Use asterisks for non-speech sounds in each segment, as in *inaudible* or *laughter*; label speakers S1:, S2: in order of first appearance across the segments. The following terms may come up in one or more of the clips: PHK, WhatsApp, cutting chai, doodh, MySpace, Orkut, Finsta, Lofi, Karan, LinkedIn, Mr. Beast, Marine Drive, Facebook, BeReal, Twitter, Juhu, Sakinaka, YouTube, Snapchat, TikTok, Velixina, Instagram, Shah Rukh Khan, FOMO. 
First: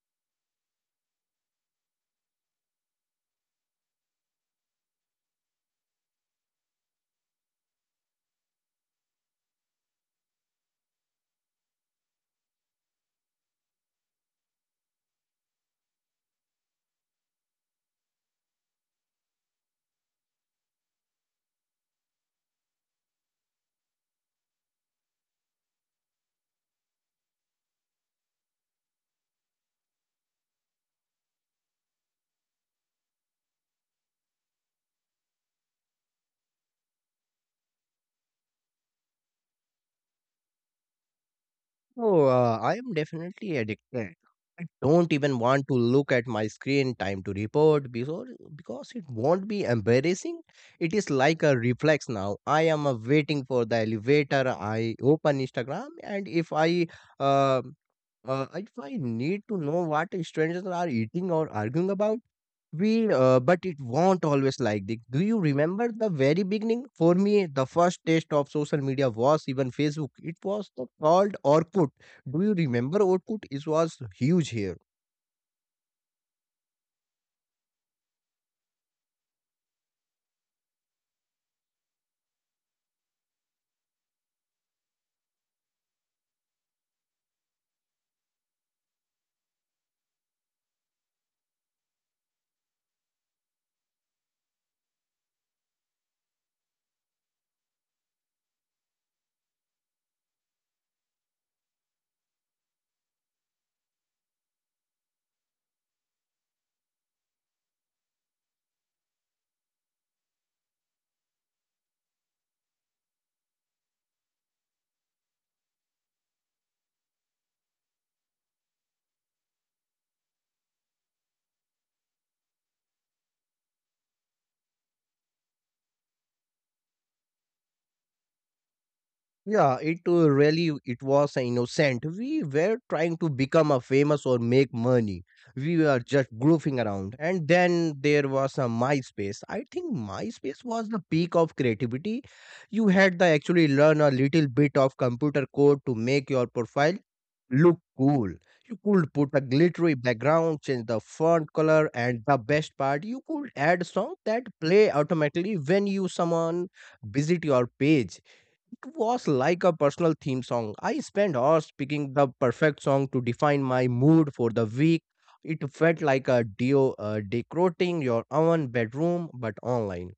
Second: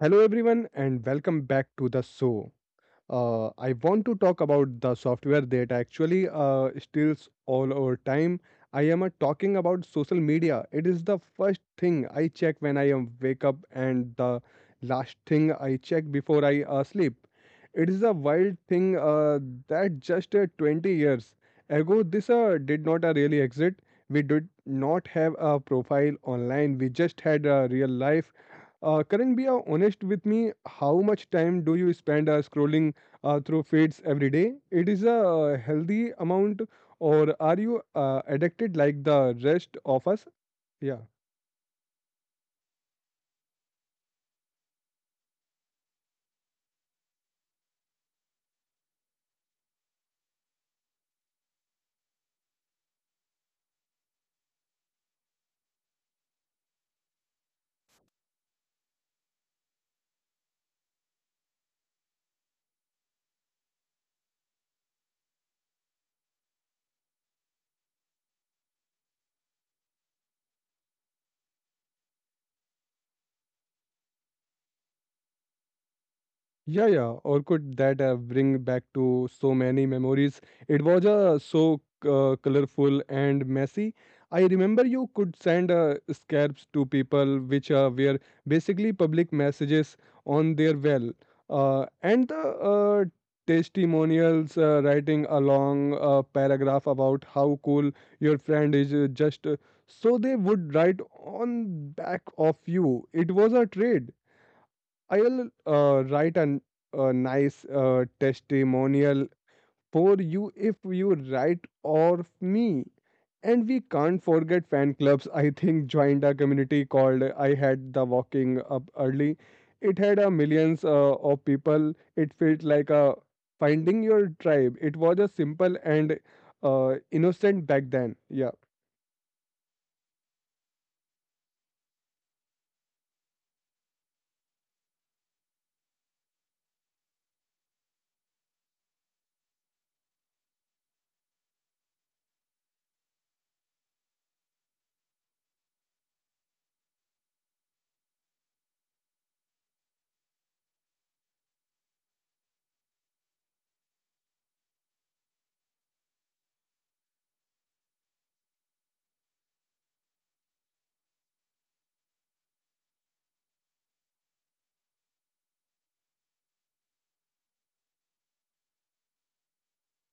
S1: Hello, everyone, and welcome back to the show. I want to talk about the software that actually steals all our time. I am talking about social media. It is the first thing I check when I am wake up and the last thing I check before I sleep. It is a wild thing that just 20 years ago this did not really exist. We did not have a profile online. We just had a real life Karan, be honest with me. How much time do you spend scrolling through feeds every day? It is a healthy amount, or are you addicted like the rest of us? Yeah.
S2: Oh, I am definitely addicted. I don't even want to look at my screen time to report because it won't be embarrassing. It is like a reflex now. I am waiting for the elevator. I open Instagram, and uh, if I need to know what strangers are eating or arguing about, but it won't always like this. Do you remember the very beginning? For me, the first taste of social media was even Facebook. It was the called Orkut. Do you remember Orkut? It was huge here.
S1: Yeah, yeah. Or could that bring back to so many memories? It was so colorful and messy. I remember you could send scraps to people, which were basically public messages on their well. And the testimonials writing a long paragraph about how cool your friend is, just so they would write on back of you. It was a trade I'll write an, a nice testimonial for you if you write or me. And we can't forget fan clubs. I think joined a community called I Had the Walking Up Early. It had a millions of people. It felt like a finding your tribe. It was a simple and innocent back then. Yeah.
S2: Yeah, it really it was innocent. We were trying to become a famous or make money. We were just goofing around. And then there was a MySpace. I think MySpace was the peak of creativity. You had to actually learn a little bit of computer code to make your profile look cool. You could put a glittery background, change the font color, and the best part, you could add songs that play automatically when you someone visit your page. It was like a personal theme song. I spent hours picking the perfect song to define my mood for the week. It felt like a duo decorating your own bedroom but online.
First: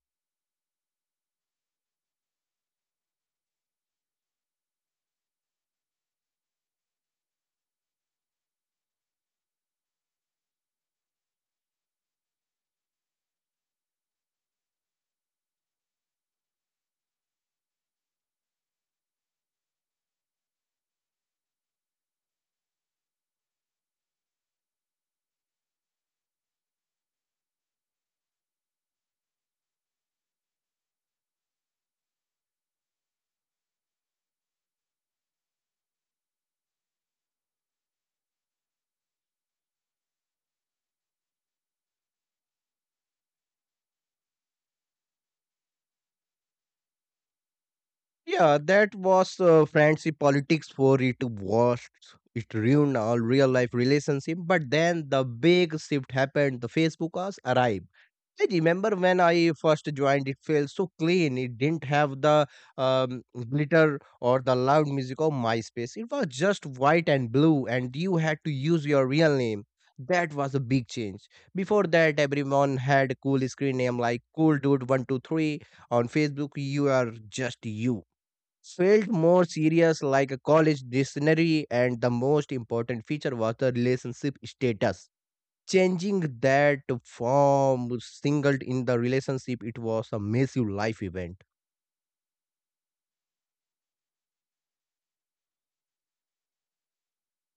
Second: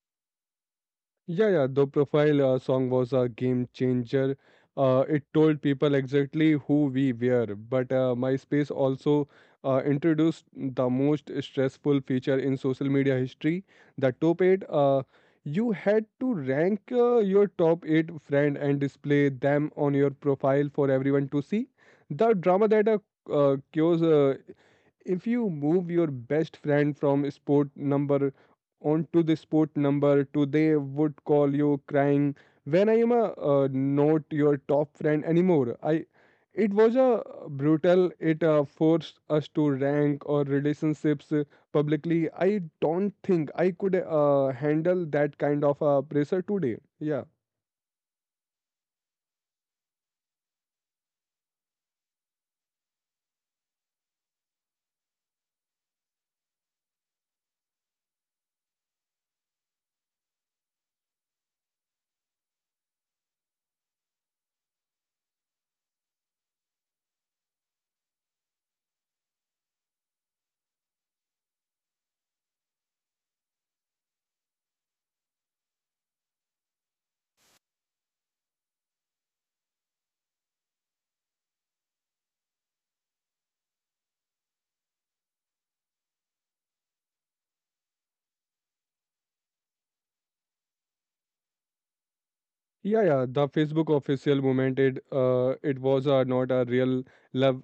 S1: Yeah, yeah. The profile song was a game changer. It told people exactly who we were. But MySpace also introduced the most stressful feature in social media history, the top eight. You had to rank your top eight friend and display them on your profile for everyone to see. The drama that cures if you move your best friend from sport number onto the sport number today would call you crying. When I am a, not your top friend anymore, I it was a brutal. It forced us to rank our relationships publicly. I don't think I could handle that kind of pressure today. Yeah.
S2: Yeah, that was fancy politics for it was. It ruined our real life relationship. But then the big shift happened. The Facebook ads arrived. I remember when I first joined, it felt so clean. It didn't have the um, glitter or the loud music of MySpace. It was just white and blue, and you had to use your real name. That was a big change. Before that, everyone had a cool screen name like Cool Dude 123. On Facebook, you are just you. Felt more serious, like a college dictionary, and the most important feature was the relationship status changing that from singled in the relationship. It was a massive life event.
S1: Yeah, yeah. The Facebook official moment it it was not a real love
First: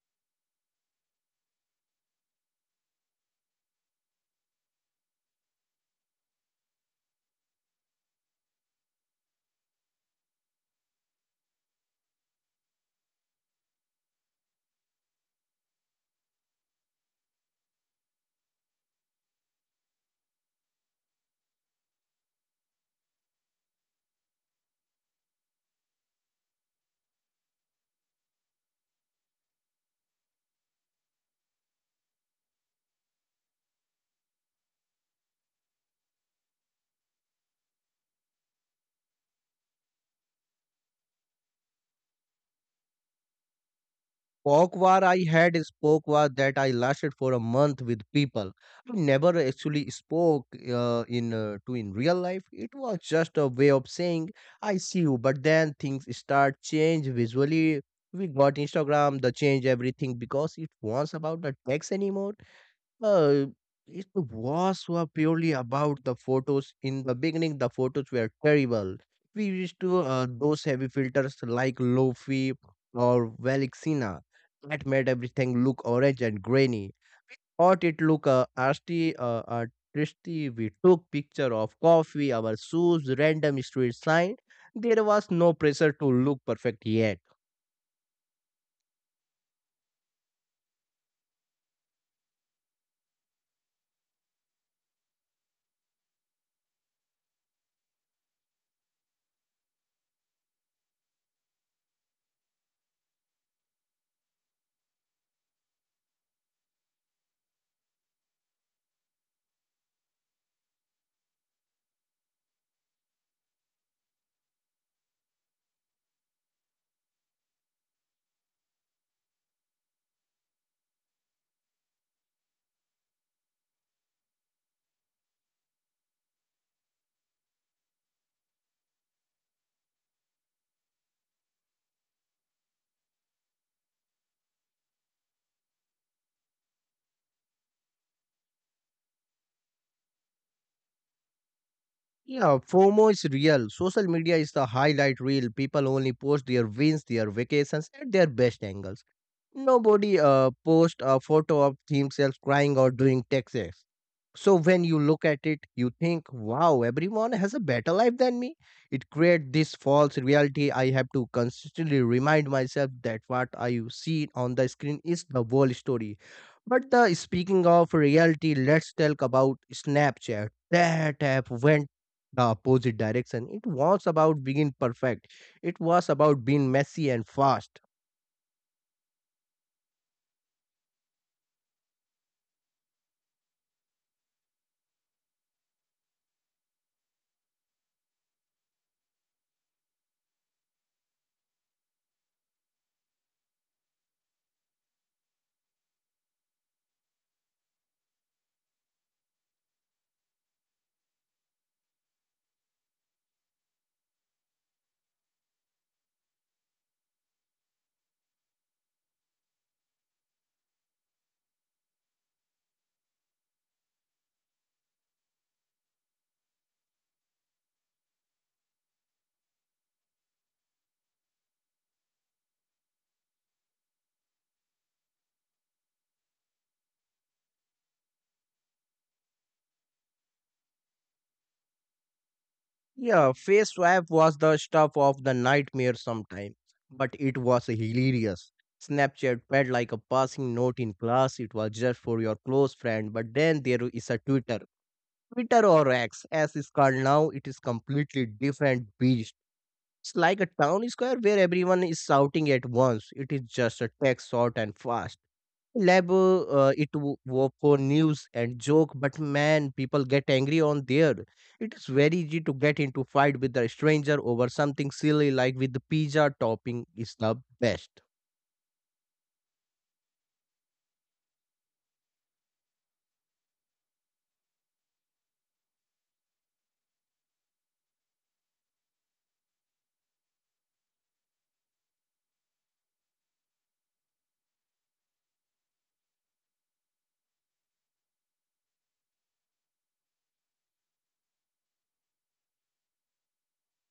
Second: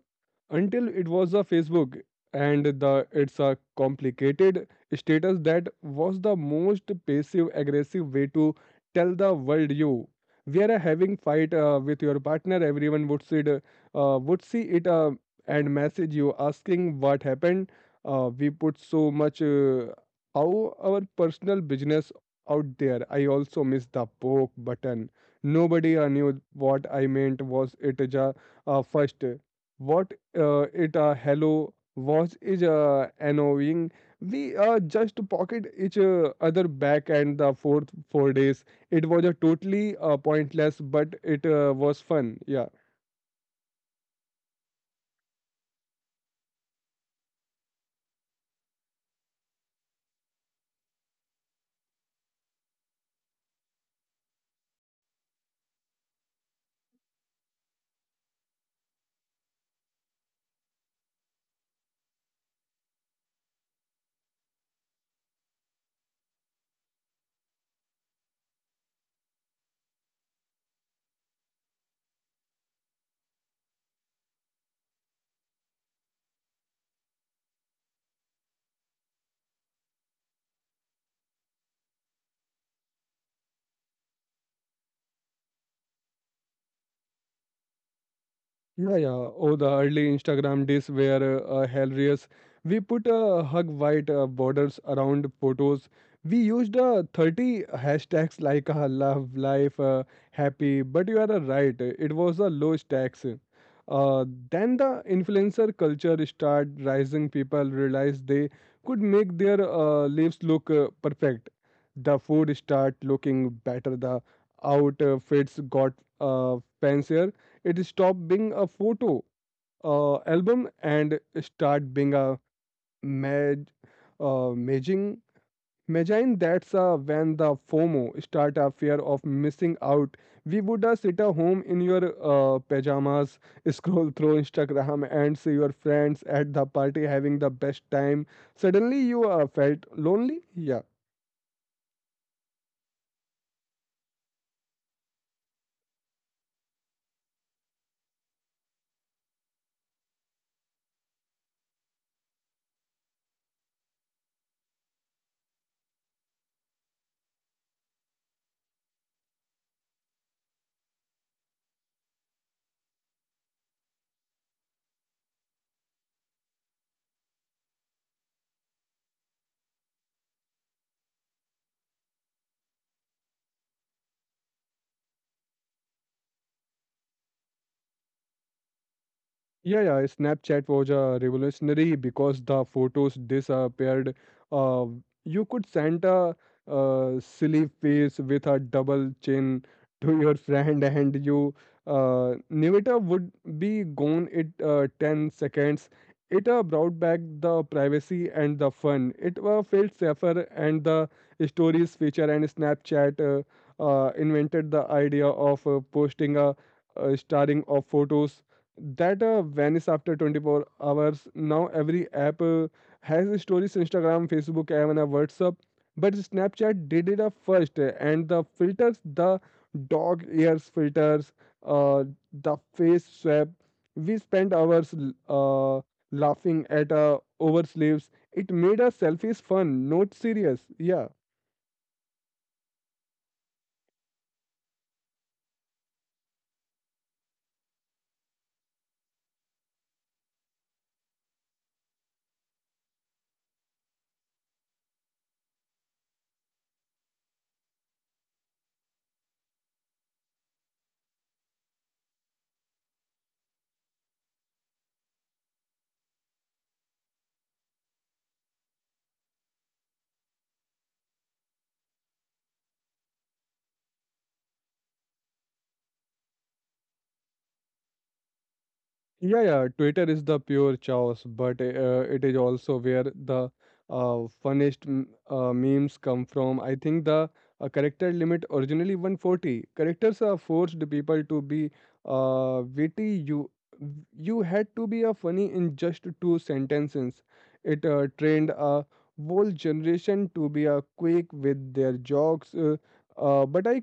S1: until it was a Facebook and the it's a complicated status that was the most passive aggressive way to tell the world you we are having fight with your partner everyone would see it and message you asking what happened we put so much how our personal business out there I also miss the poke button. Nobody knew what I meant. Was it ja, first? What it hello was is annoying. We just pocket each other back and the fourth four days. It was a totally pointless, but it was fun. Yeah.
S2: Folk war I had is folk war that I lasted for a month with people. I never actually spoke in to in real life. It was just a way of saying I see you. But then things start change visually. We got Instagram, the change everything because it was about the text anymore. Uh, it was were purely about the photos. In the beginning, the photos were terrible. We used to those heavy filters like Lofi or Velixina that made everything look orange and grainy. Or it look arty, tristy. We took picture of coffee, our shoes, random street sign. There was no pressure to look perfect yet.
S1: Yeah, yeah. Oh, the early Instagram days were hilarious. We put hug white borders around photos. We used 30 hashtags like love, life, happy. But you are right, it was a low stacks. Then the influencer culture started rising. People realized they could make their lives look perfect. The food start looking better. The outfits got fancier it stopped being a photo album and start being a mag, maging. Magine, that's when the FOMO start a fear of missing out. We would sit at home in your pajamas, *laughs* scroll through Instagram and see your friends at the party having the best time. Suddenly you felt lonely. Yeah.
S2: Yeah, FOMO is real. Social media is the highlight reel. People only post their wins, their vacations, and their best angles. Nobody post a photo of themselves crying or doing taxes. So when you look at it, you think, wow, everyone has a better life than me. It creates this false reality. I have to consistently remind myself that what I see on the screen is the whole story. But the speaking of reality, let's talk about Snapchat. That app went the opposite direction. It was about being perfect. It was about being messy and fast.
S1: Yeah, yeah. Snapchat was revolutionary because the photos disappeared. Uh, you could send a silly face with a double chin *laughs* to your friend, and you Nivita would be gone in 10 seconds. It brought back the privacy and the fun. It felt safer, and the stories feature and Snapchat invented the idea of posting a starting of photos that vanish after 24 hours. Now every app has stories, Instagram, Facebook, and a WhatsApp. But Snapchat did it up first, and the filters, the dog ears filters, uh, the face swap. We spent hours uh, laughing at oversleeps. It made our selfies fun, not serious. Yeah.
S2: Yeah, face swap was the stuff of the nightmare sometime, but it was hilarious. Snapchat felt like a passing note in class. It was just for your close friend, but then there is a Twitter. Twitter or X, as it's called now, it is completely different beast. It's like a town square where everyone is shouting at once. It is just a text short and fast. Lab, was for news and joke, but man, people get angry on there. It is very easy to get into fight with a stranger over something silly like with the pizza topping is the best.
S1: Yeah, yeah. Twitter is the pure chaos, but it is also where the funniest memes come from. I think the character limit originally 140 characters are forced people to be witty. You had to be a funny in just two sentences. It trained a whole generation to be a quick with their jokes. But I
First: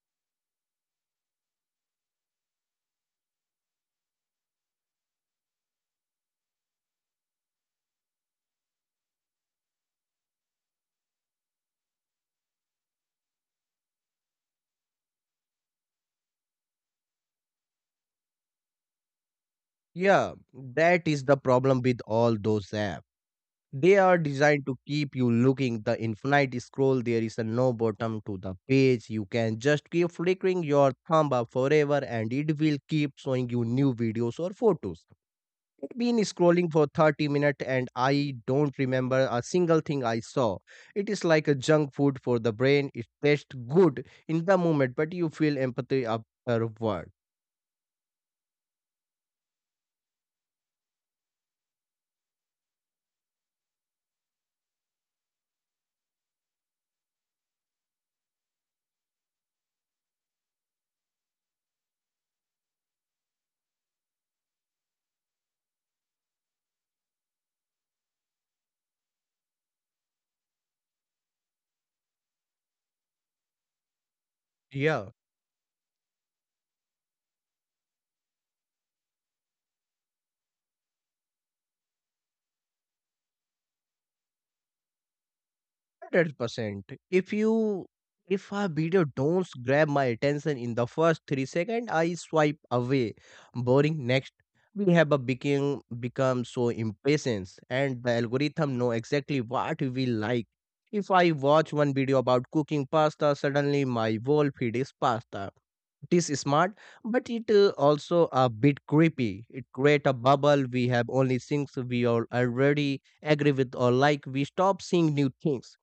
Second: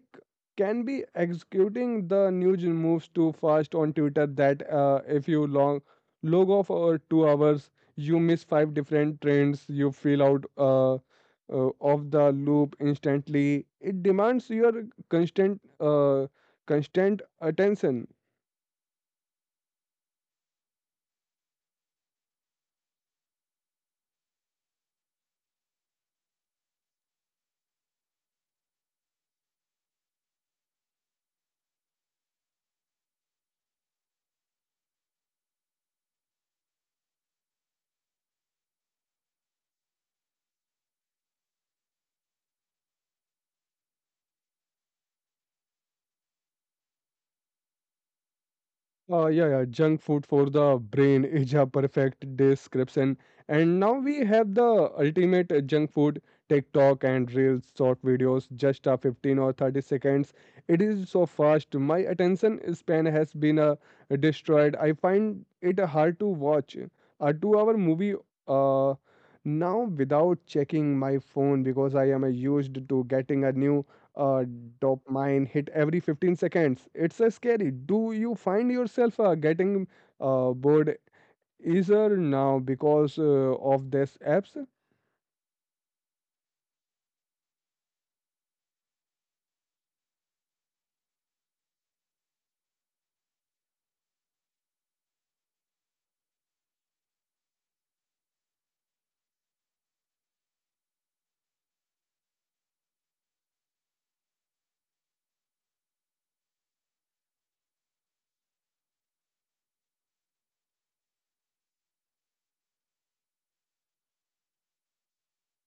S1: can be executing the news moves too fast on Twitter that if you long log off for 2 hours, you miss five different trends. You feel out of the loop instantly. It demands your constant uh, constant attention.
S2: Yeah, that is the problem with all those apps. They are designed to keep you looking the infinite scroll. There is a no bottom to the page. You can just keep flickering your thumb up forever and it will keep showing you new videos or photos. I'd been scrolling for 30 minutes and I don't remember a single thing I saw. It is like a junk food for the brain. It tastes good in the moment, but you feel empathy afterward.
S1: Yeah, yeah, junk food for the brain *laughs* is a perfect description. And now we have the ultimate junk food TikTok and Reels short videos, just a 15 or 30 seconds. It is so fast. My attention span has been destroyed. I find it hard to watch a 2 hour movie uh, now without checking my phone because I am used to getting a new uh,
S2: Yeah.
S1: dopamine hit every 15 seconds. It's scary. Do you find yourself getting bored easier now because of these apps?
S2: 100%. If you if a video don't grab my attention in the first 3 seconds, I swipe away. Boring next. We have a become so impatient and the algorithm know exactly what we like. If I watch one video about cooking pasta, suddenly my whole feed is pasta. It is smart, but it also a bit creepy. It create a bubble. We have only things we all already agree with or like. We stop seeing new things.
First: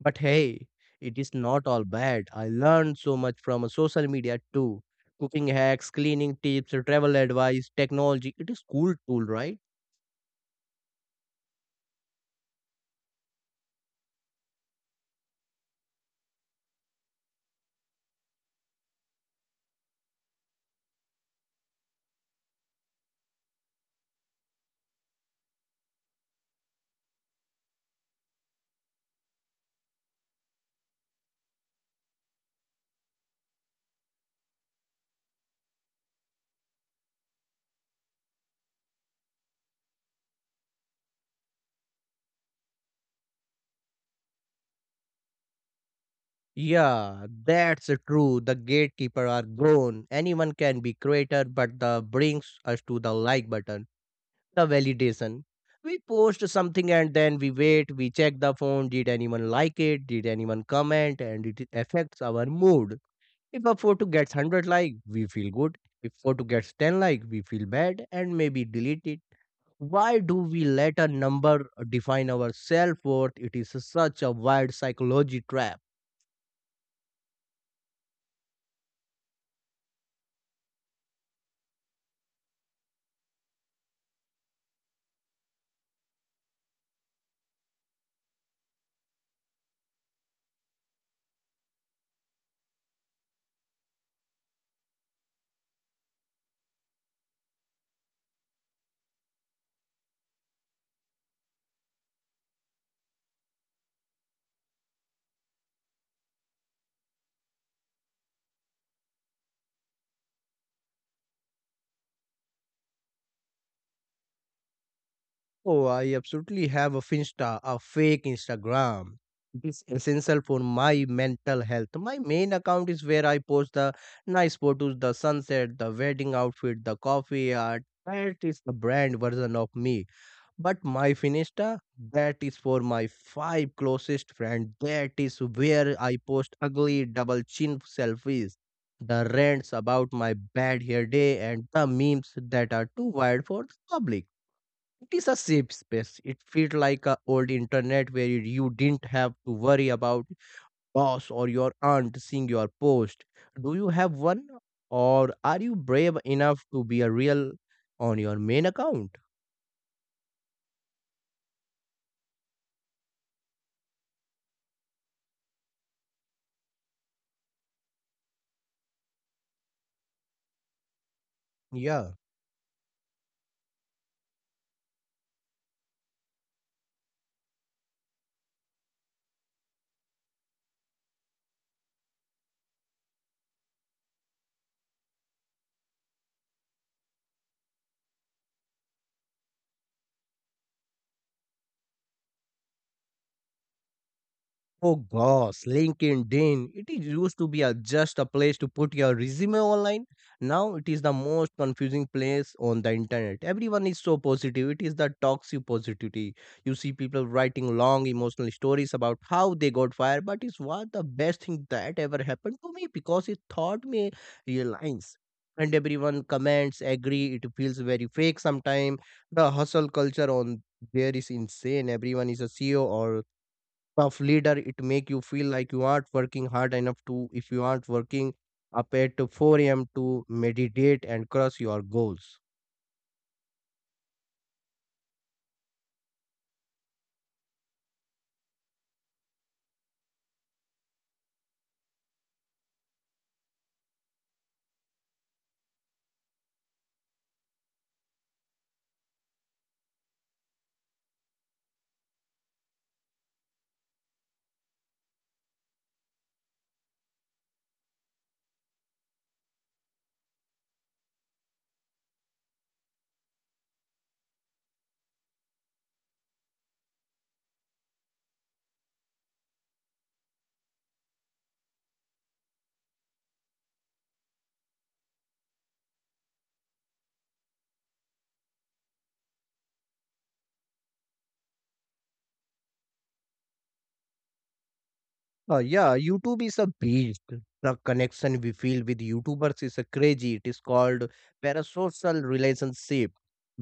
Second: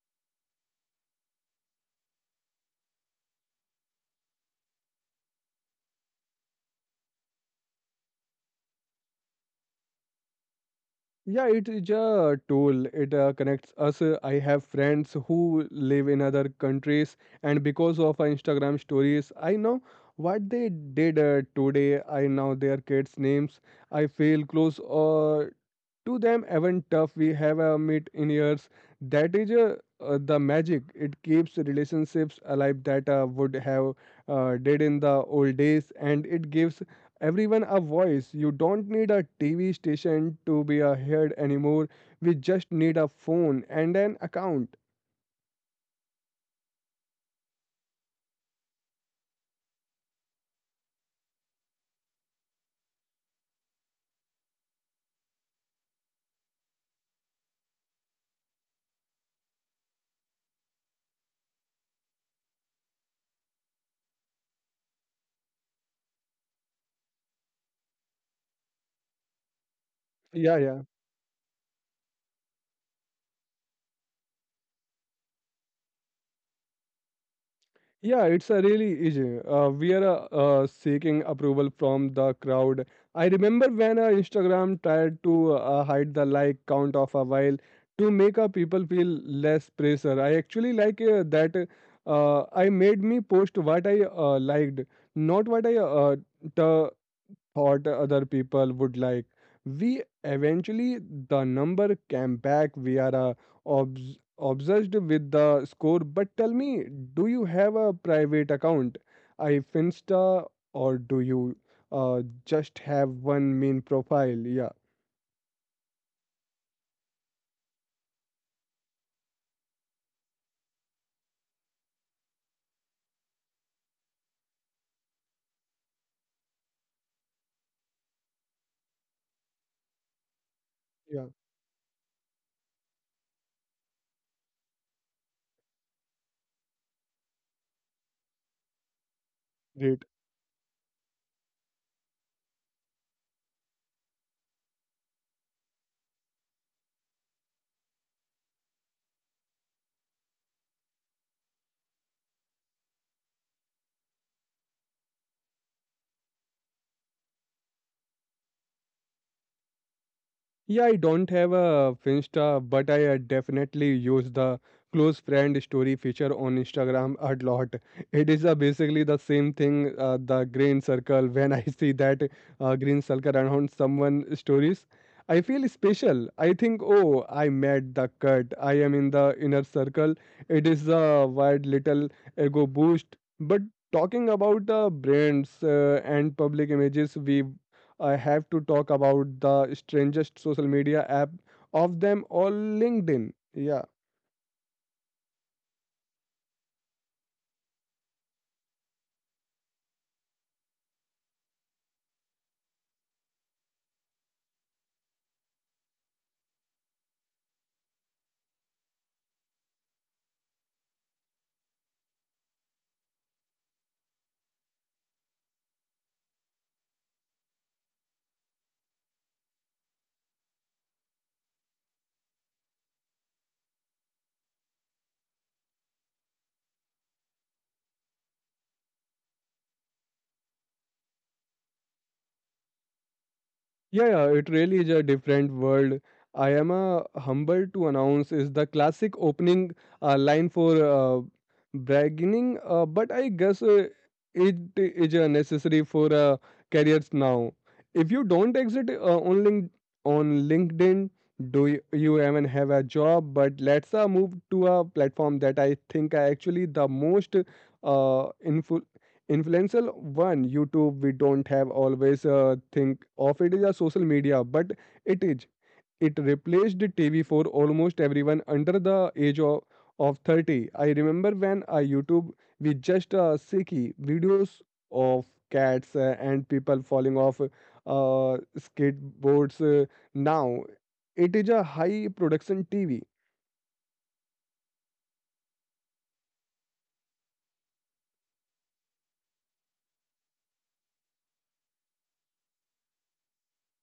S2: But hey, it is not all bad. I learned so much from a social media too. Cooking hacks, cleaning tips, travel advice, technology. It is cool tool, right?
S1: Yeah, it is a tool. It connects us. I have friends who live in other countries, and because of Instagram stories, I know what they did today. I know their kids' names. I feel close to them even tough we have a meet in years that is the magic it keeps relationships alive that would have did in the old days and it gives everyone a voice you don't need a tv station to be a heard anymore we just need a phone and an account.
S2: Yeah, that's true. The gatekeeper are gone. Anyone can be creator, but the brings us to the like button, the validation. We post something and then we wait, we check the phone, did anyone like it, did anyone comment, and it affects our mood. If a photo gets 100 like, we feel good. If photo gets 10 like, we feel bad and maybe delete it. Why do
S1: Yeah,
S2: we
S1: yeah.
S2: let a number define our self-worth? It is such a wild psychology trap.
S1: Yeah, it's a really easy. We are seeking approval from the crowd. I remember when Instagram tried to hide the like count of a while to make people feel less pressure. I actually like that. I made me post what I liked, not what I t- thought other people would like. We eventually, the number came back. We are obsessed with the score. But tell me, do you have a private account, I Finsta, or do you just have one main profile? Yeah,
S2: Oh, I absolutely have a Finsta, a fake Instagram. It is essential for my mental health. My main account is where I post the nice photos, the sunset, the wedding outfit, the coffee art. That is the brand version of me. But
S1: yeah,
S2: my Finista, that is for my five closest friends. That is where I post ugly double chin selfies, the rants
S1: great.
S2: about my bad hair day, and the memes that are too wild for the public. It is a safe space. It feels like a old internet where you didn't have to worry about boss or your aunt seeing your post. Do you have one, or are you brave enough to be a real on your main account?
S1: Yeah, I don't have a Finsta, but I definitely use the close friend story feature on Instagram a lot. It is basically the same thing, the green circle. *laughs* When I see that
S2: Yeah.
S1: green circle around someone stories, I feel special. I think, oh, I met the cut. I am in the inner circle. It is a wild little ego boost. But talking about the brands and public images we I have to talk about the strangest social media app of them all, LinkedIn. Yeah.
S2: Oh gosh, LinkedIn. It is used to be a, just a place to put your resume online. Now it is the most confusing place on the internet. Everyone is so positive. It is the toxic positivity. You see people writing long emotional stories about how they got fired, but it's what the best thing that ever happened to me because it taught me real lines. And everyone comments, agree. It feels very fake sometimes. The hustle culture on there is insane. Everyone is a CEO or of leader it make you feel like you aren't working hard enough to if you aren't working up at 4 a.m to meditate and cross your goals.
S1: Yeah, yeah, it really is a different world. I am humbled to announce is the classic opening line for bragging, but I guess it is necessary for careers now. If you don't exit on LinkedIn, do you, you even have a job? But let's move to a platform that I think are actually the most uh, influential one youtube we don't have always think of it as a social media but it is it replaced the tv for almost everyone under the age of 30 I remember when I youtube we just see videos of cats and people falling off skateboards now it is a high production tv.
S2: Yeah, YouTube is a beast. The connection we feel with YouTubers is a crazy. It is called parasocial relationship.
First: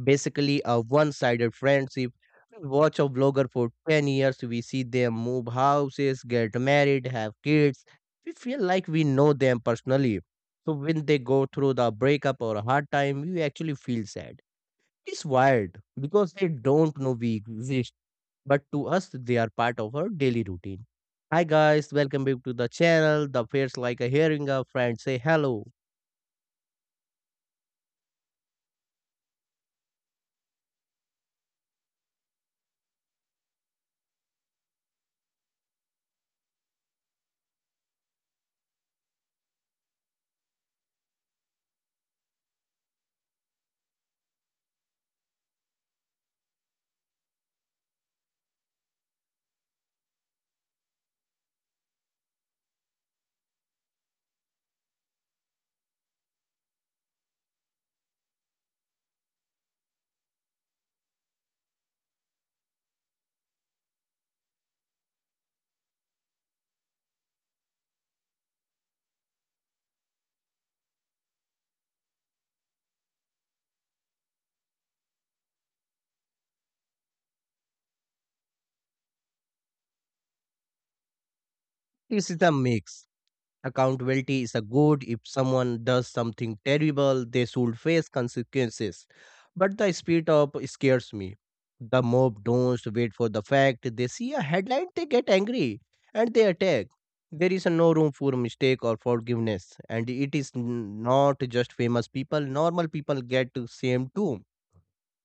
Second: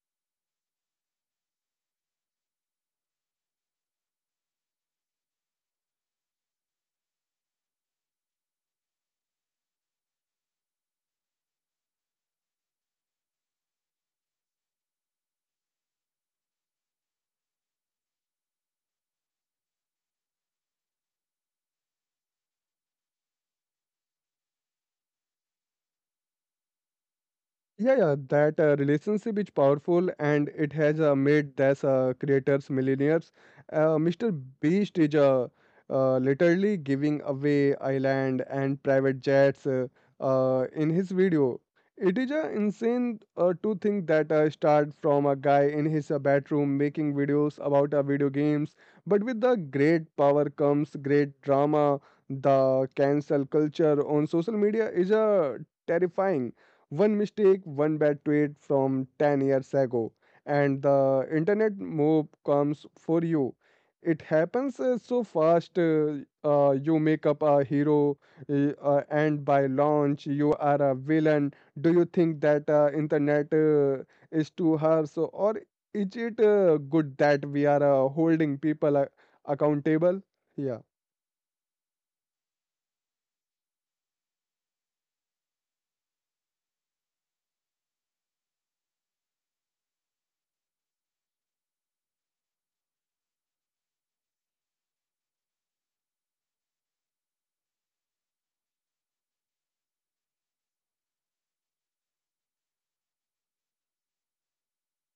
S2: Basically, a one-sided friendship. We watch a vlogger for 10 years. We see them move houses, get married, have kids. We feel like we know them personally. So when they go through the breakup or a hard time, we actually feel sad. It's wild because they don't know we exist, but to us, they are part of our daily routine. Hi guys, welcome back to the channel. The feels like a hearing a friend say hello.
S1: Yeah, yeah, that relationship is powerful and it has made these creators millionaires. Mr. Beast is literally giving away island and private jets in his video. It is insane to think that start from a guy in his bedroom making videos about video games, but with the great power comes great drama. The cancel culture on social media is terrifying one mistake, one bad tweet from 10 years ago, and the internet mob comes for you. It happens so fast, you make up a hero, and by launch, you are a villain. Do you think that internet is too harsh, or is it good that we are holding people accountable? Yeah.
S2: This is a mix. Accountability is a good. If someone does something terrible, they should face consequences. But the spirit of scares me. The mob don't wait for the fact. They see a headline, they get angry and they attack. There is no room for mistake or forgiveness. And it is not just famous people, normal people get shamed too.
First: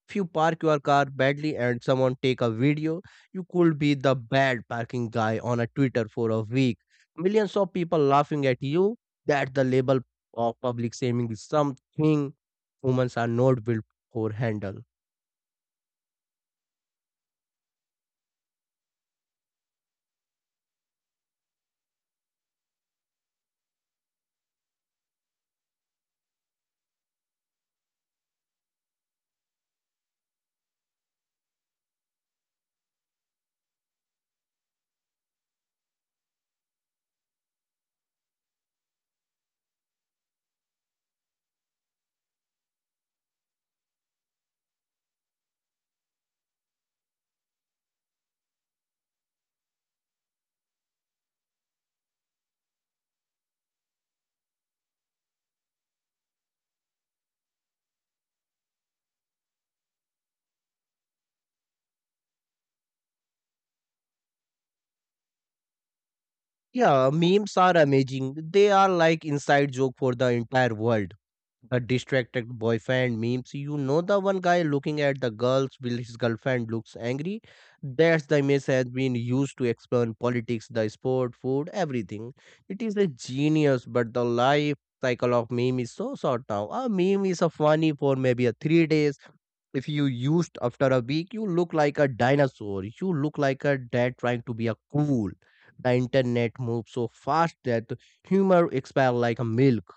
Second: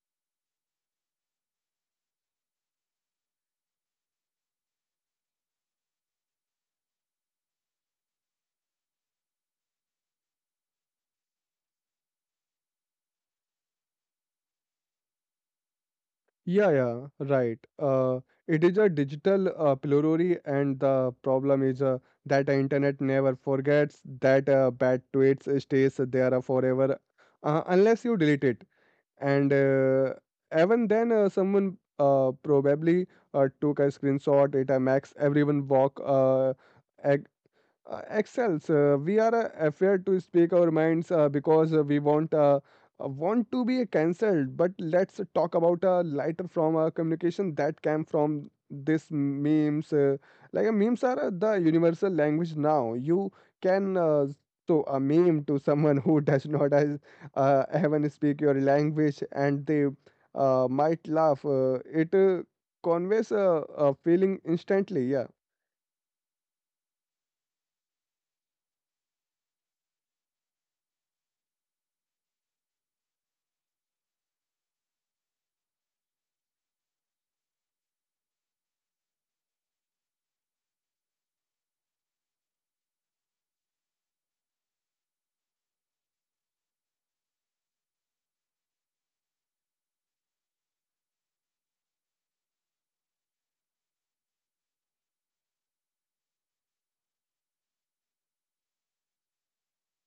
S2: If you park your car badly and someone take a video, you could be the bad parking guy on a Twitter for a week. Millions of people laughing at you. That the label of public shaming is something humans are not built for handle.
S1: Yeah, yeah, right. It is a digital plurality, and the problem is that the internet never forgets that bad tweets stays there forever, unless you delete it. And even then, someone probably took a screenshot. It makes everyone walk ag- excels. We are afraid to speak our minds because we want to be cancelled. But let's talk about a lighter from a communication that came from this memes. Memes are the universal language now. You can. So a meme to someone who *laughs* does not as even speak your language and they might laugh it conveys a feeling instantly, yeah.
S2: Yeah, memes are amazing. They are like inside joke for the entire world. The distracted boyfriend memes. You know the one guy looking at the girls while his girlfriend looks angry. That's the image has been used to explain politics, the sport, food, everything. It is a genius, but the life cycle of meme is so short now. A meme is a funny for maybe a 3 days, if you used after a week, you look like a dinosaur. You look like a dad trying to be a cool. The internet moves so fast that humor expires like a milk.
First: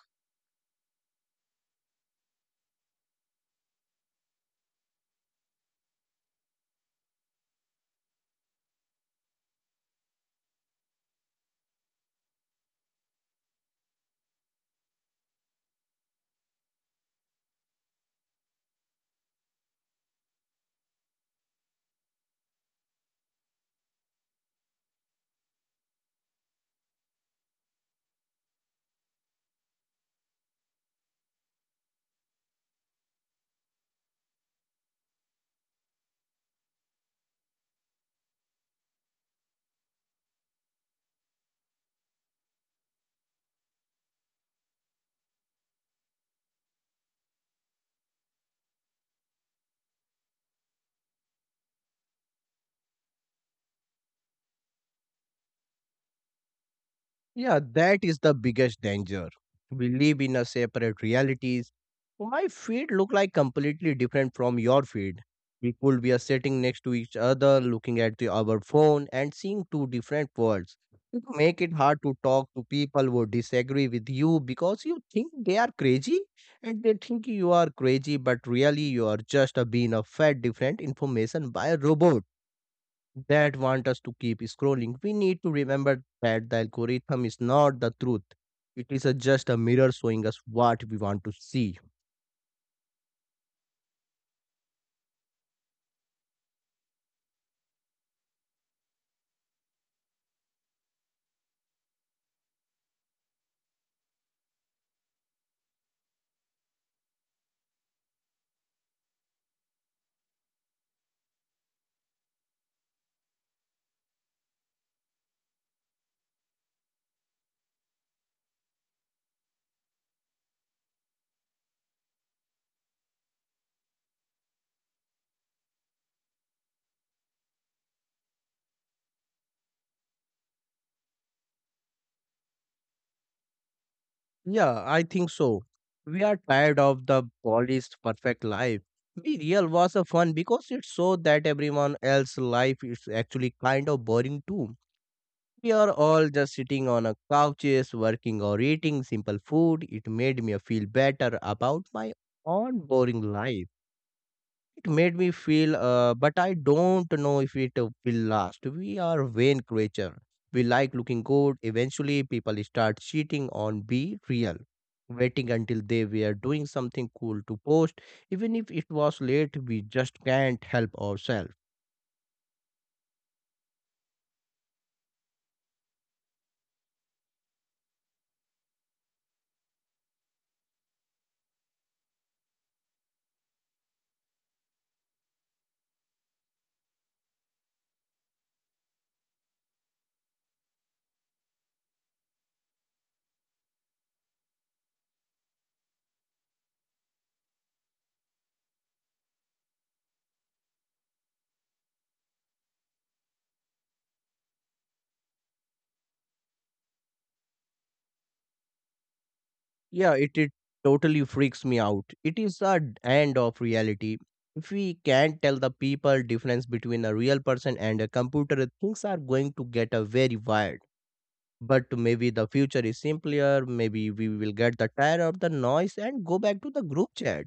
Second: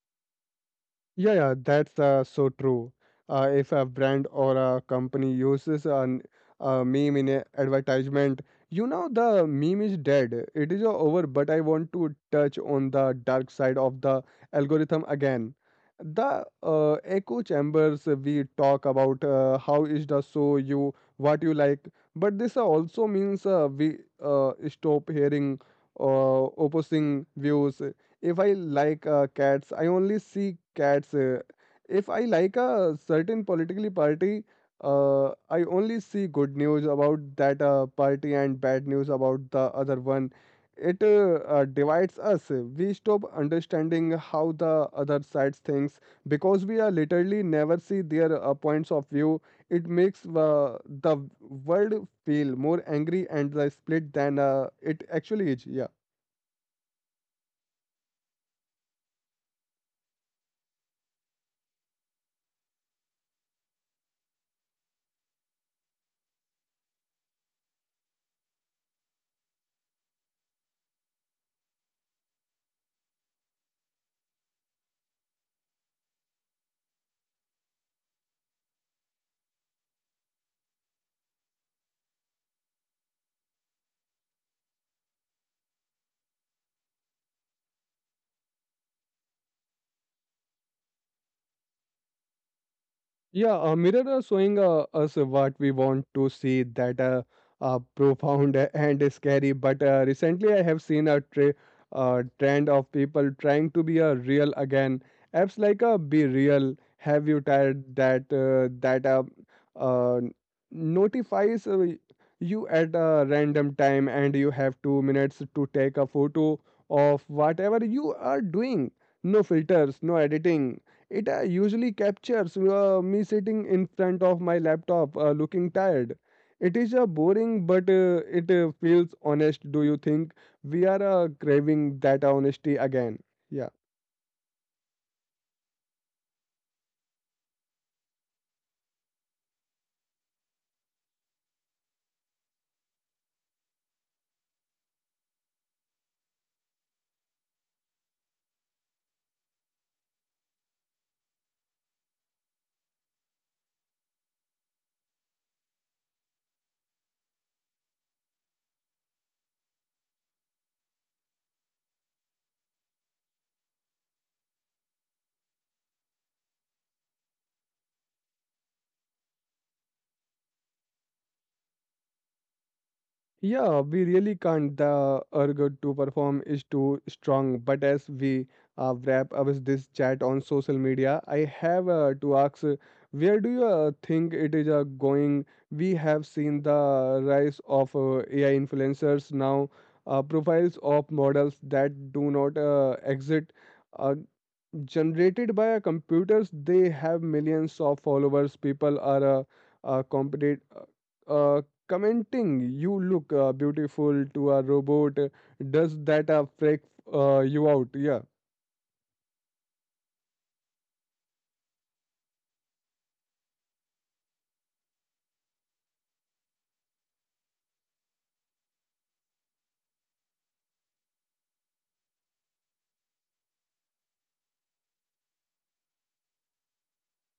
S1: Yeah, yeah, that's so true. If a brand or a company uses a meme in an advertisement, you know the meme is dead. It is over, but I want to touch on the dark side of the algorithm again. The echo chambers we talk about how is the show you what you like, but this also means we stop hearing opposing views. If I like cats, I only see cats. If I like a certain politically party, I only see good news about that party and bad news about the other one. It divides us. We stop understanding how the other sides thinks because we are literally never see their points of view. It makes the world feel more angry and the split than it actually is, yeah.
S2: Yeah, that is the biggest danger. We live in a separate realities. My feed look like completely different from your feed. We could be sitting next to each other, looking at the, our phone and seeing two different worlds. It make it hard to talk to people who disagree with you because you think they are crazy and they think you are crazy, but really you are just being a fed different information by a robot that want us to keep scrolling. We need to remember that the algorithm is not the truth. It is a, just a mirror showing us what we want to see.
S1: Yeah, a mirror showing us what we want to see. That profound *laughs* and scary. But recently, I have seen a trend of people trying to be a real again. Apps like Be Real, Have You Tired that uh, notifies you at a random time, and you have 2 minutes to take a photo of whatever you are doing. No filters, no editing. It usually captures me sitting in front of my laptop looking tired. It is boring, but it feels honest. Do you think we are craving that honesty again? Yeah.
S2: Yeah, I think so. We are tired of the polished perfect life. Be real was a fun because it showed that everyone else's life is actually kind of boring too. We are all just sitting on a couches, working or eating simple food. It made me feel better about my own boring life. It made me feel, but I don't know if it will last. We are vain creature. We like looking good. Eventually, people start cheating on be real, waiting until they were doing something cool to post. Even if it was late, we just can't help ourselves.
S1: Yeah, we really can't. The urge to perform is too strong. But as we wrap up this chat on social media, I have to ask, where do you think it is going? We have seen the rise of AI influencers now, profiles of models that do not exist. Uh, Generated by a computers, they have millions of followers. People are competent, uh, uh, commenting you look beautiful to a robot. Does that freak you out, yeah?
S2: Yeah, it totally freaks me out. It is the end of reality. If we can't tell the people difference between a real person and a computer, things are going to get a very wild. But maybe the future is simpler. Maybe we will get the tired of the noise and go back to the group chat.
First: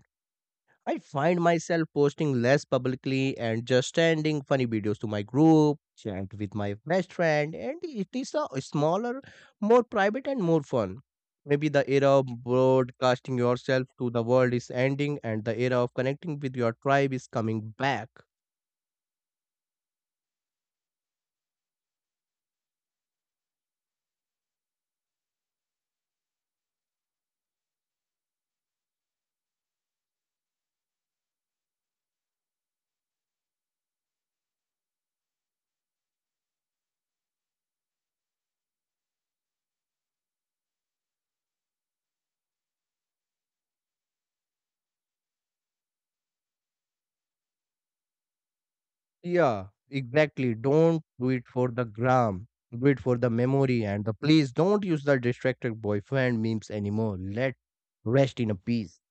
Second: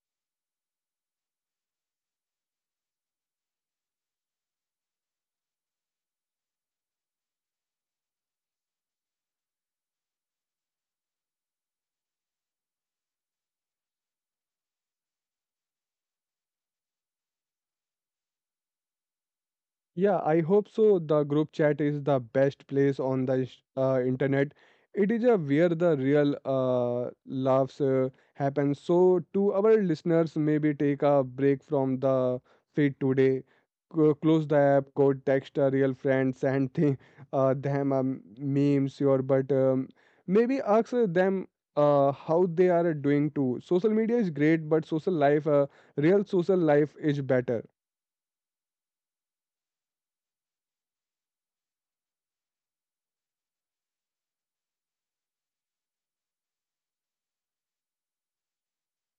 S2: I find myself posting less publicly and just sending funny videos to my group chat with my best friend, and it is a smaller, more private, and more fun. Maybe the era of broadcasting yourself to the world is ending, and the era of connecting with your tribe is coming back.
S1: Yeah, I hope so. The group chat is the best place on the internet. It is where the real laughs happen. So, to our listeners, maybe take a break from the feed today. Close the app, go text a real friend, send thing, *laughs* them memes, your but maybe ask them how they are doing too. Social media is great, but social life, real social life is better.
S2: Yeah, exactly. Don't do it for the gram. Do it for the memory and the please don't use the distracted boyfriend memes anymore. Let rest in a peace.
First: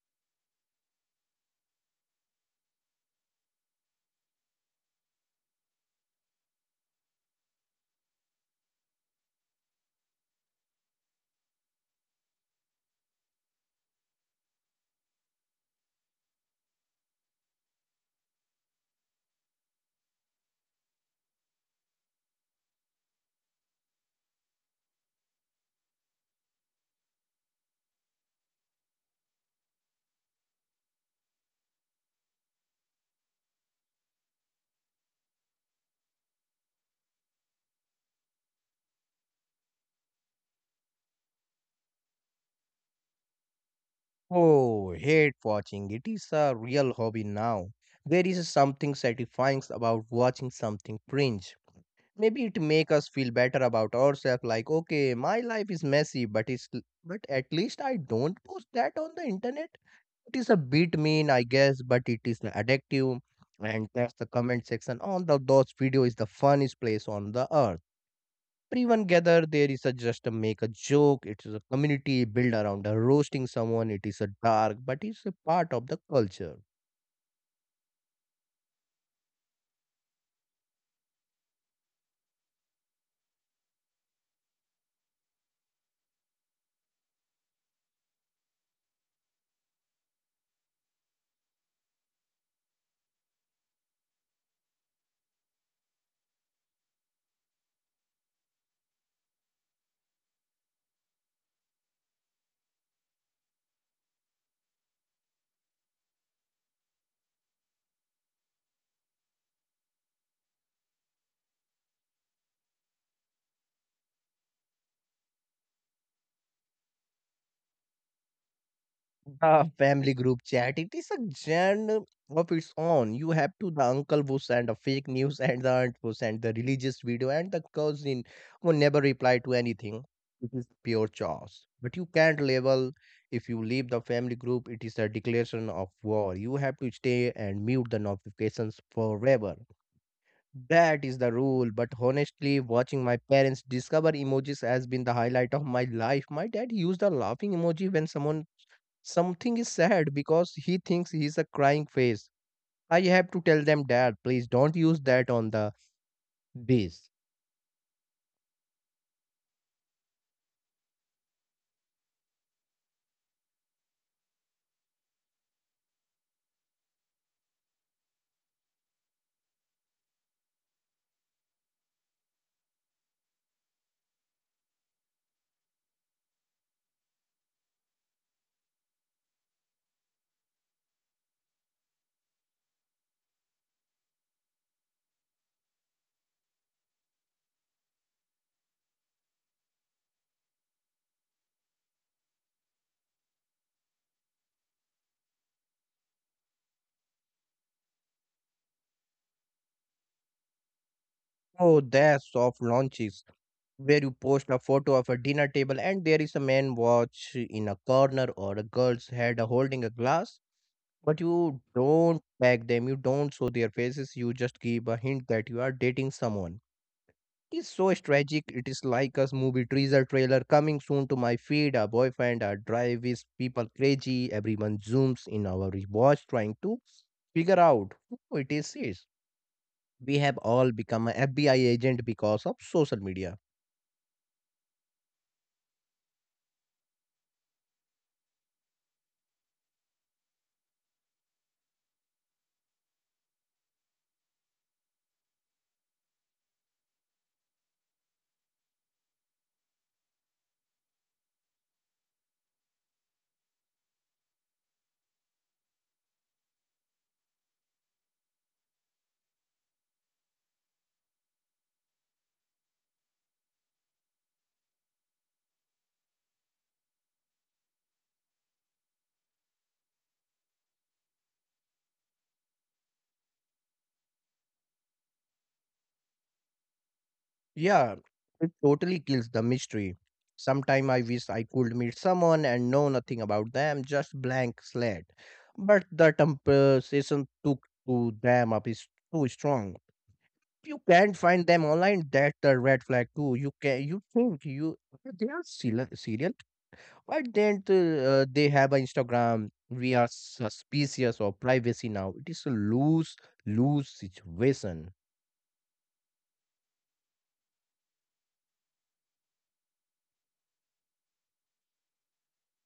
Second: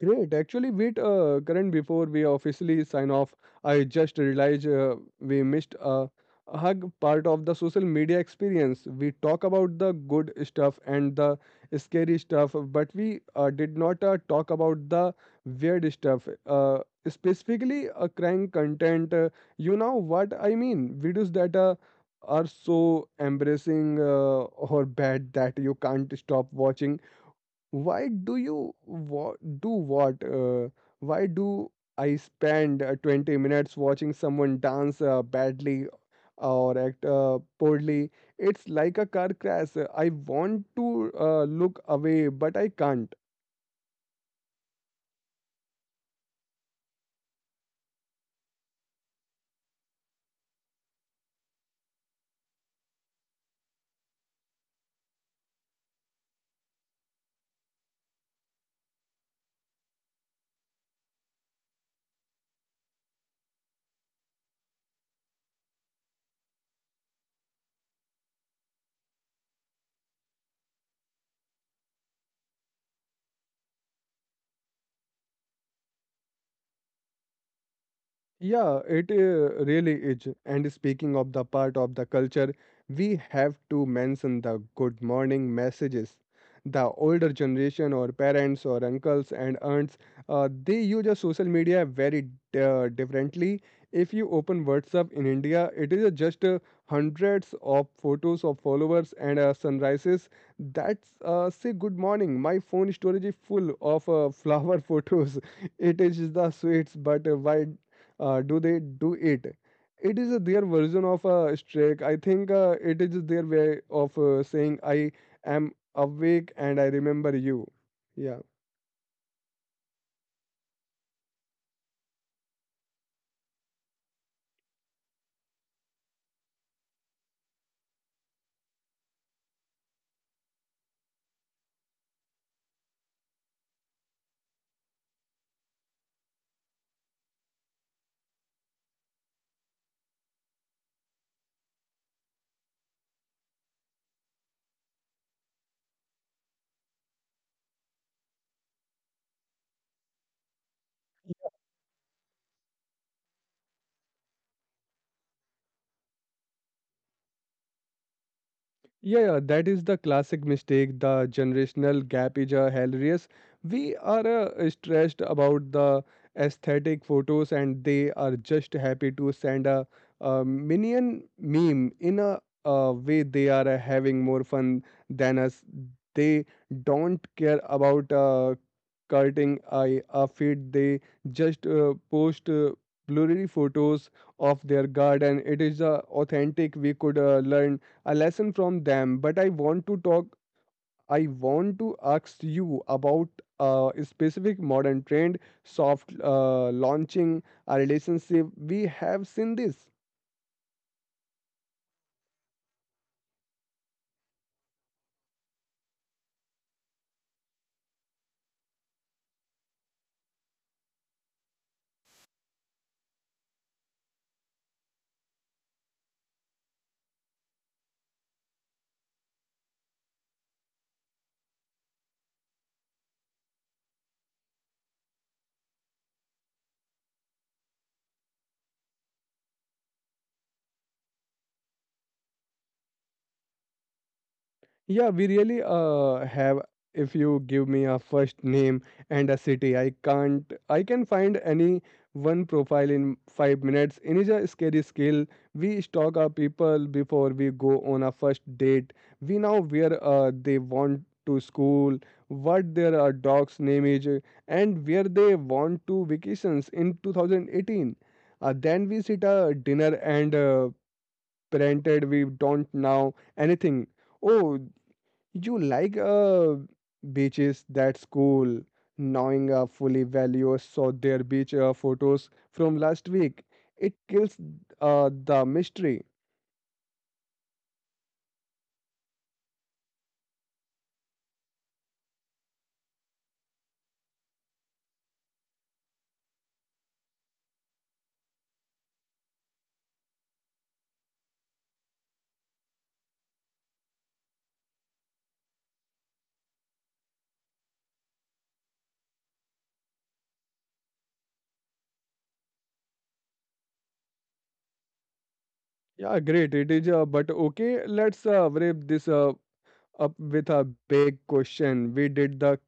S1: Great. Actually, wait, Karan, before we officially sign off, I just realized we missed a hug part of the social media experience. We talk about the good stuff and the scary stuff, but we did not talk about the weird stuff. Specifically, crying content. You know what I mean? Videos that are so embarrassing or bad that you can't stop watching. Why do you wa- do what why do I spend 20 minutes watching someone dance badly or act poorly. It's like a car crash. I want to look away, but I can't.
S2: Oh, hate watching. It is a real hobby now. There is something satisfying about watching something cringe. Maybe it make us feel better about ourselves like okay, my life is messy, but it's but at least I don't post that on the internet. It is a bit mean, I guess, but it is addictive. And that's the comment section on the those video is the funniest place on the earth. Everyone gather there is a just to make a joke. It is a community built around a roasting someone. It is a dark, but it's a part of the culture.
S1: Yeah, it really is. And speaking of the part of the culture, we have to mention the good morning messages. The older generation, or parents, or uncles and aunts, they use a social media very differently. If you open WhatsApp in India, it is just hundreds of photos of followers and sunrises that's say good morning. My phone storage is full of flower photos. *laughs* It is the sweets, but why do they do it? It is their version of a strike, I think. It is their way of saying I am awake and I remember you, yeah.
S2: The family group chat. It is a genre of its own. You have to the uncle who sent a fake news and the aunt who sent the religious video and the cousin who never replied to anything. It is pure chaos. But you can't label if you leave the family group, it is a declaration of war. You have to stay and mute the notifications forever. That is the rule. But honestly, watching my parents discover emojis has been the highlight of my life. My dad used a laughing emoji when someone something is sad because he thinks he's a crying face. I have to tell them, Dad, please don't use that on the base.
S1: Yeah, yeah, that is the classic mistake. The generational gap is hilarious. We are stressed about the aesthetic photos, and they are just happy to send a minion meme. In a way, they are having more fun than us. They don't care about cutting a feed. They just post blurry photos of their garden. It is authentic. We could learn a lesson from them. But I want to i ask you about a specific modern trend: soft launching a relationship. We have seen this.
S2: Oh, there's soft launches where you post a photo of a dinner table and there is a man watch in a corner or a girl's head holding a glass. But you don't tag them, you don't show their faces, you just give a hint that you are dating someone. It is so tragic. It is like a movie teaser trailer coming soon to my feed. Our boyfriend, our drive is people crazy. Everyone zooms in our watch trying to figure out who it is. We have all become an FBI agent because of social media.
S1: Yeah, we really have. If you give me a first name and a city, I can't. I can find any one profile in 5 minutes. It is a scary skill. We stalk our people before we go on a first date. We know where they want to school, what their dog's name is, and where they want to vacations in 2018. Then we sit a dinner and parented. We don't know anything. Oh, you like beaches, that's cool. Knowing fully value saw their beach photos from last week. It kills the mystery.
S2: Yeah, it totally kills the mystery. Sometime I wish I could meet someone and know nothing about them, just blank slate. But the temptation took to them up is too strong. You can't find them online, that's the red flag too. You can, you think you they are serial why didn't they have an Instagram? We are suspicious of privacy now, it is a lose lose situation.
S1: Yeah, great. It is, but okay, let's wrap this up. Up with a big question. We did the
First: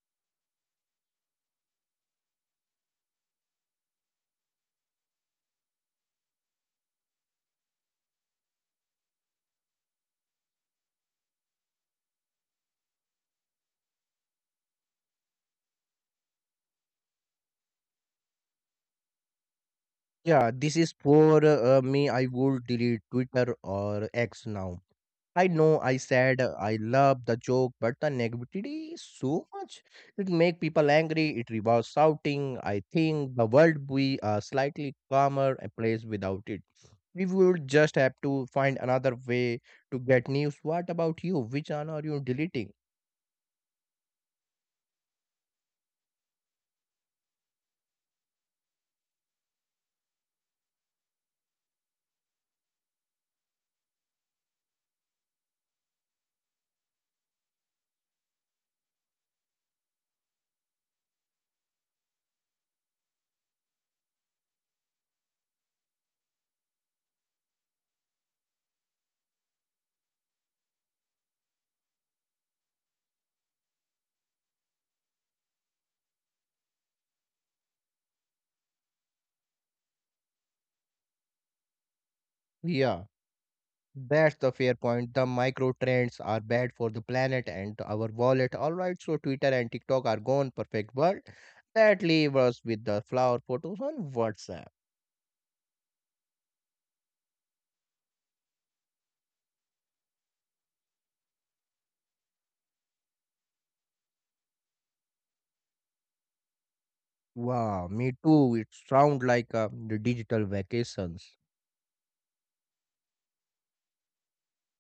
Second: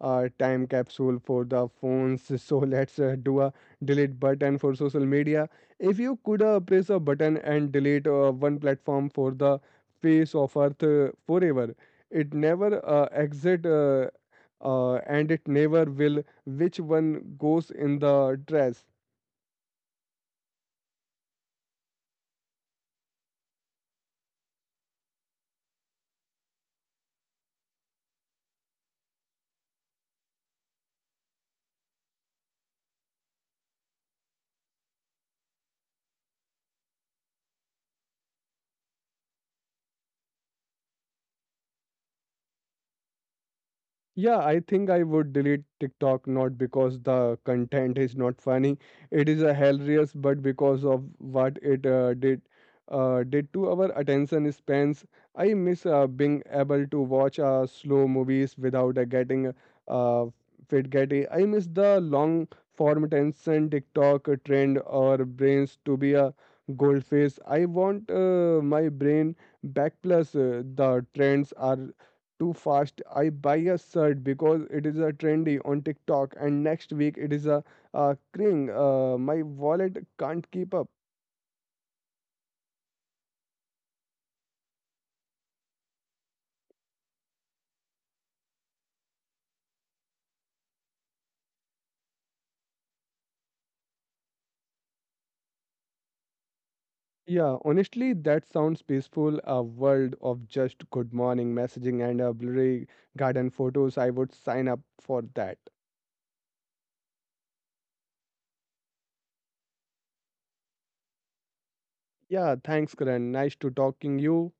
S1: time capsule for the phones, *laughs* so let's do a delete button for social media. If you could press a button and delete one platform for the face of Earth forever, it never exit. And it never will. Which one goes in the trash?
S2: Yeah, this is for me, I would delete Twitter or X now. I know I said I love the joke, but the negativity is so much. It make people angry. It rewards shouting. I think the world we a slightly calmer a place without it. We would just have to find another way to get news. What about you? Which one are you deleting?
S1: Yeah, I think I would delete TikTok, not because the content is not funny. It is a hilarious, but because of what it did to our attention spans. I miss being able to watch slow movies without getting uh, fit getty. I miss the long form attention TikTok trend or brains to be a goldfish. I want my brain back. Plus the trends are too fast. I buy a shirt because it is a trendy on TikTok, and next week it is a cring. My wallet can't keep up.
S2: Yeah, that's the fair point. The micro trends are bad for the planet and our wallet. All right, so Twitter and TikTok are gone. Perfect world. That leave us with the flower photos on WhatsApp.
S1: Yeah, honestly, that sounds peaceful. A world of just good morning messaging and a blurry garden photos. I would sign up for that.
S2: Wow, me too. It sounds like a digital vacations.
S1: Yeah, thanks, Karan. Nice to talking you.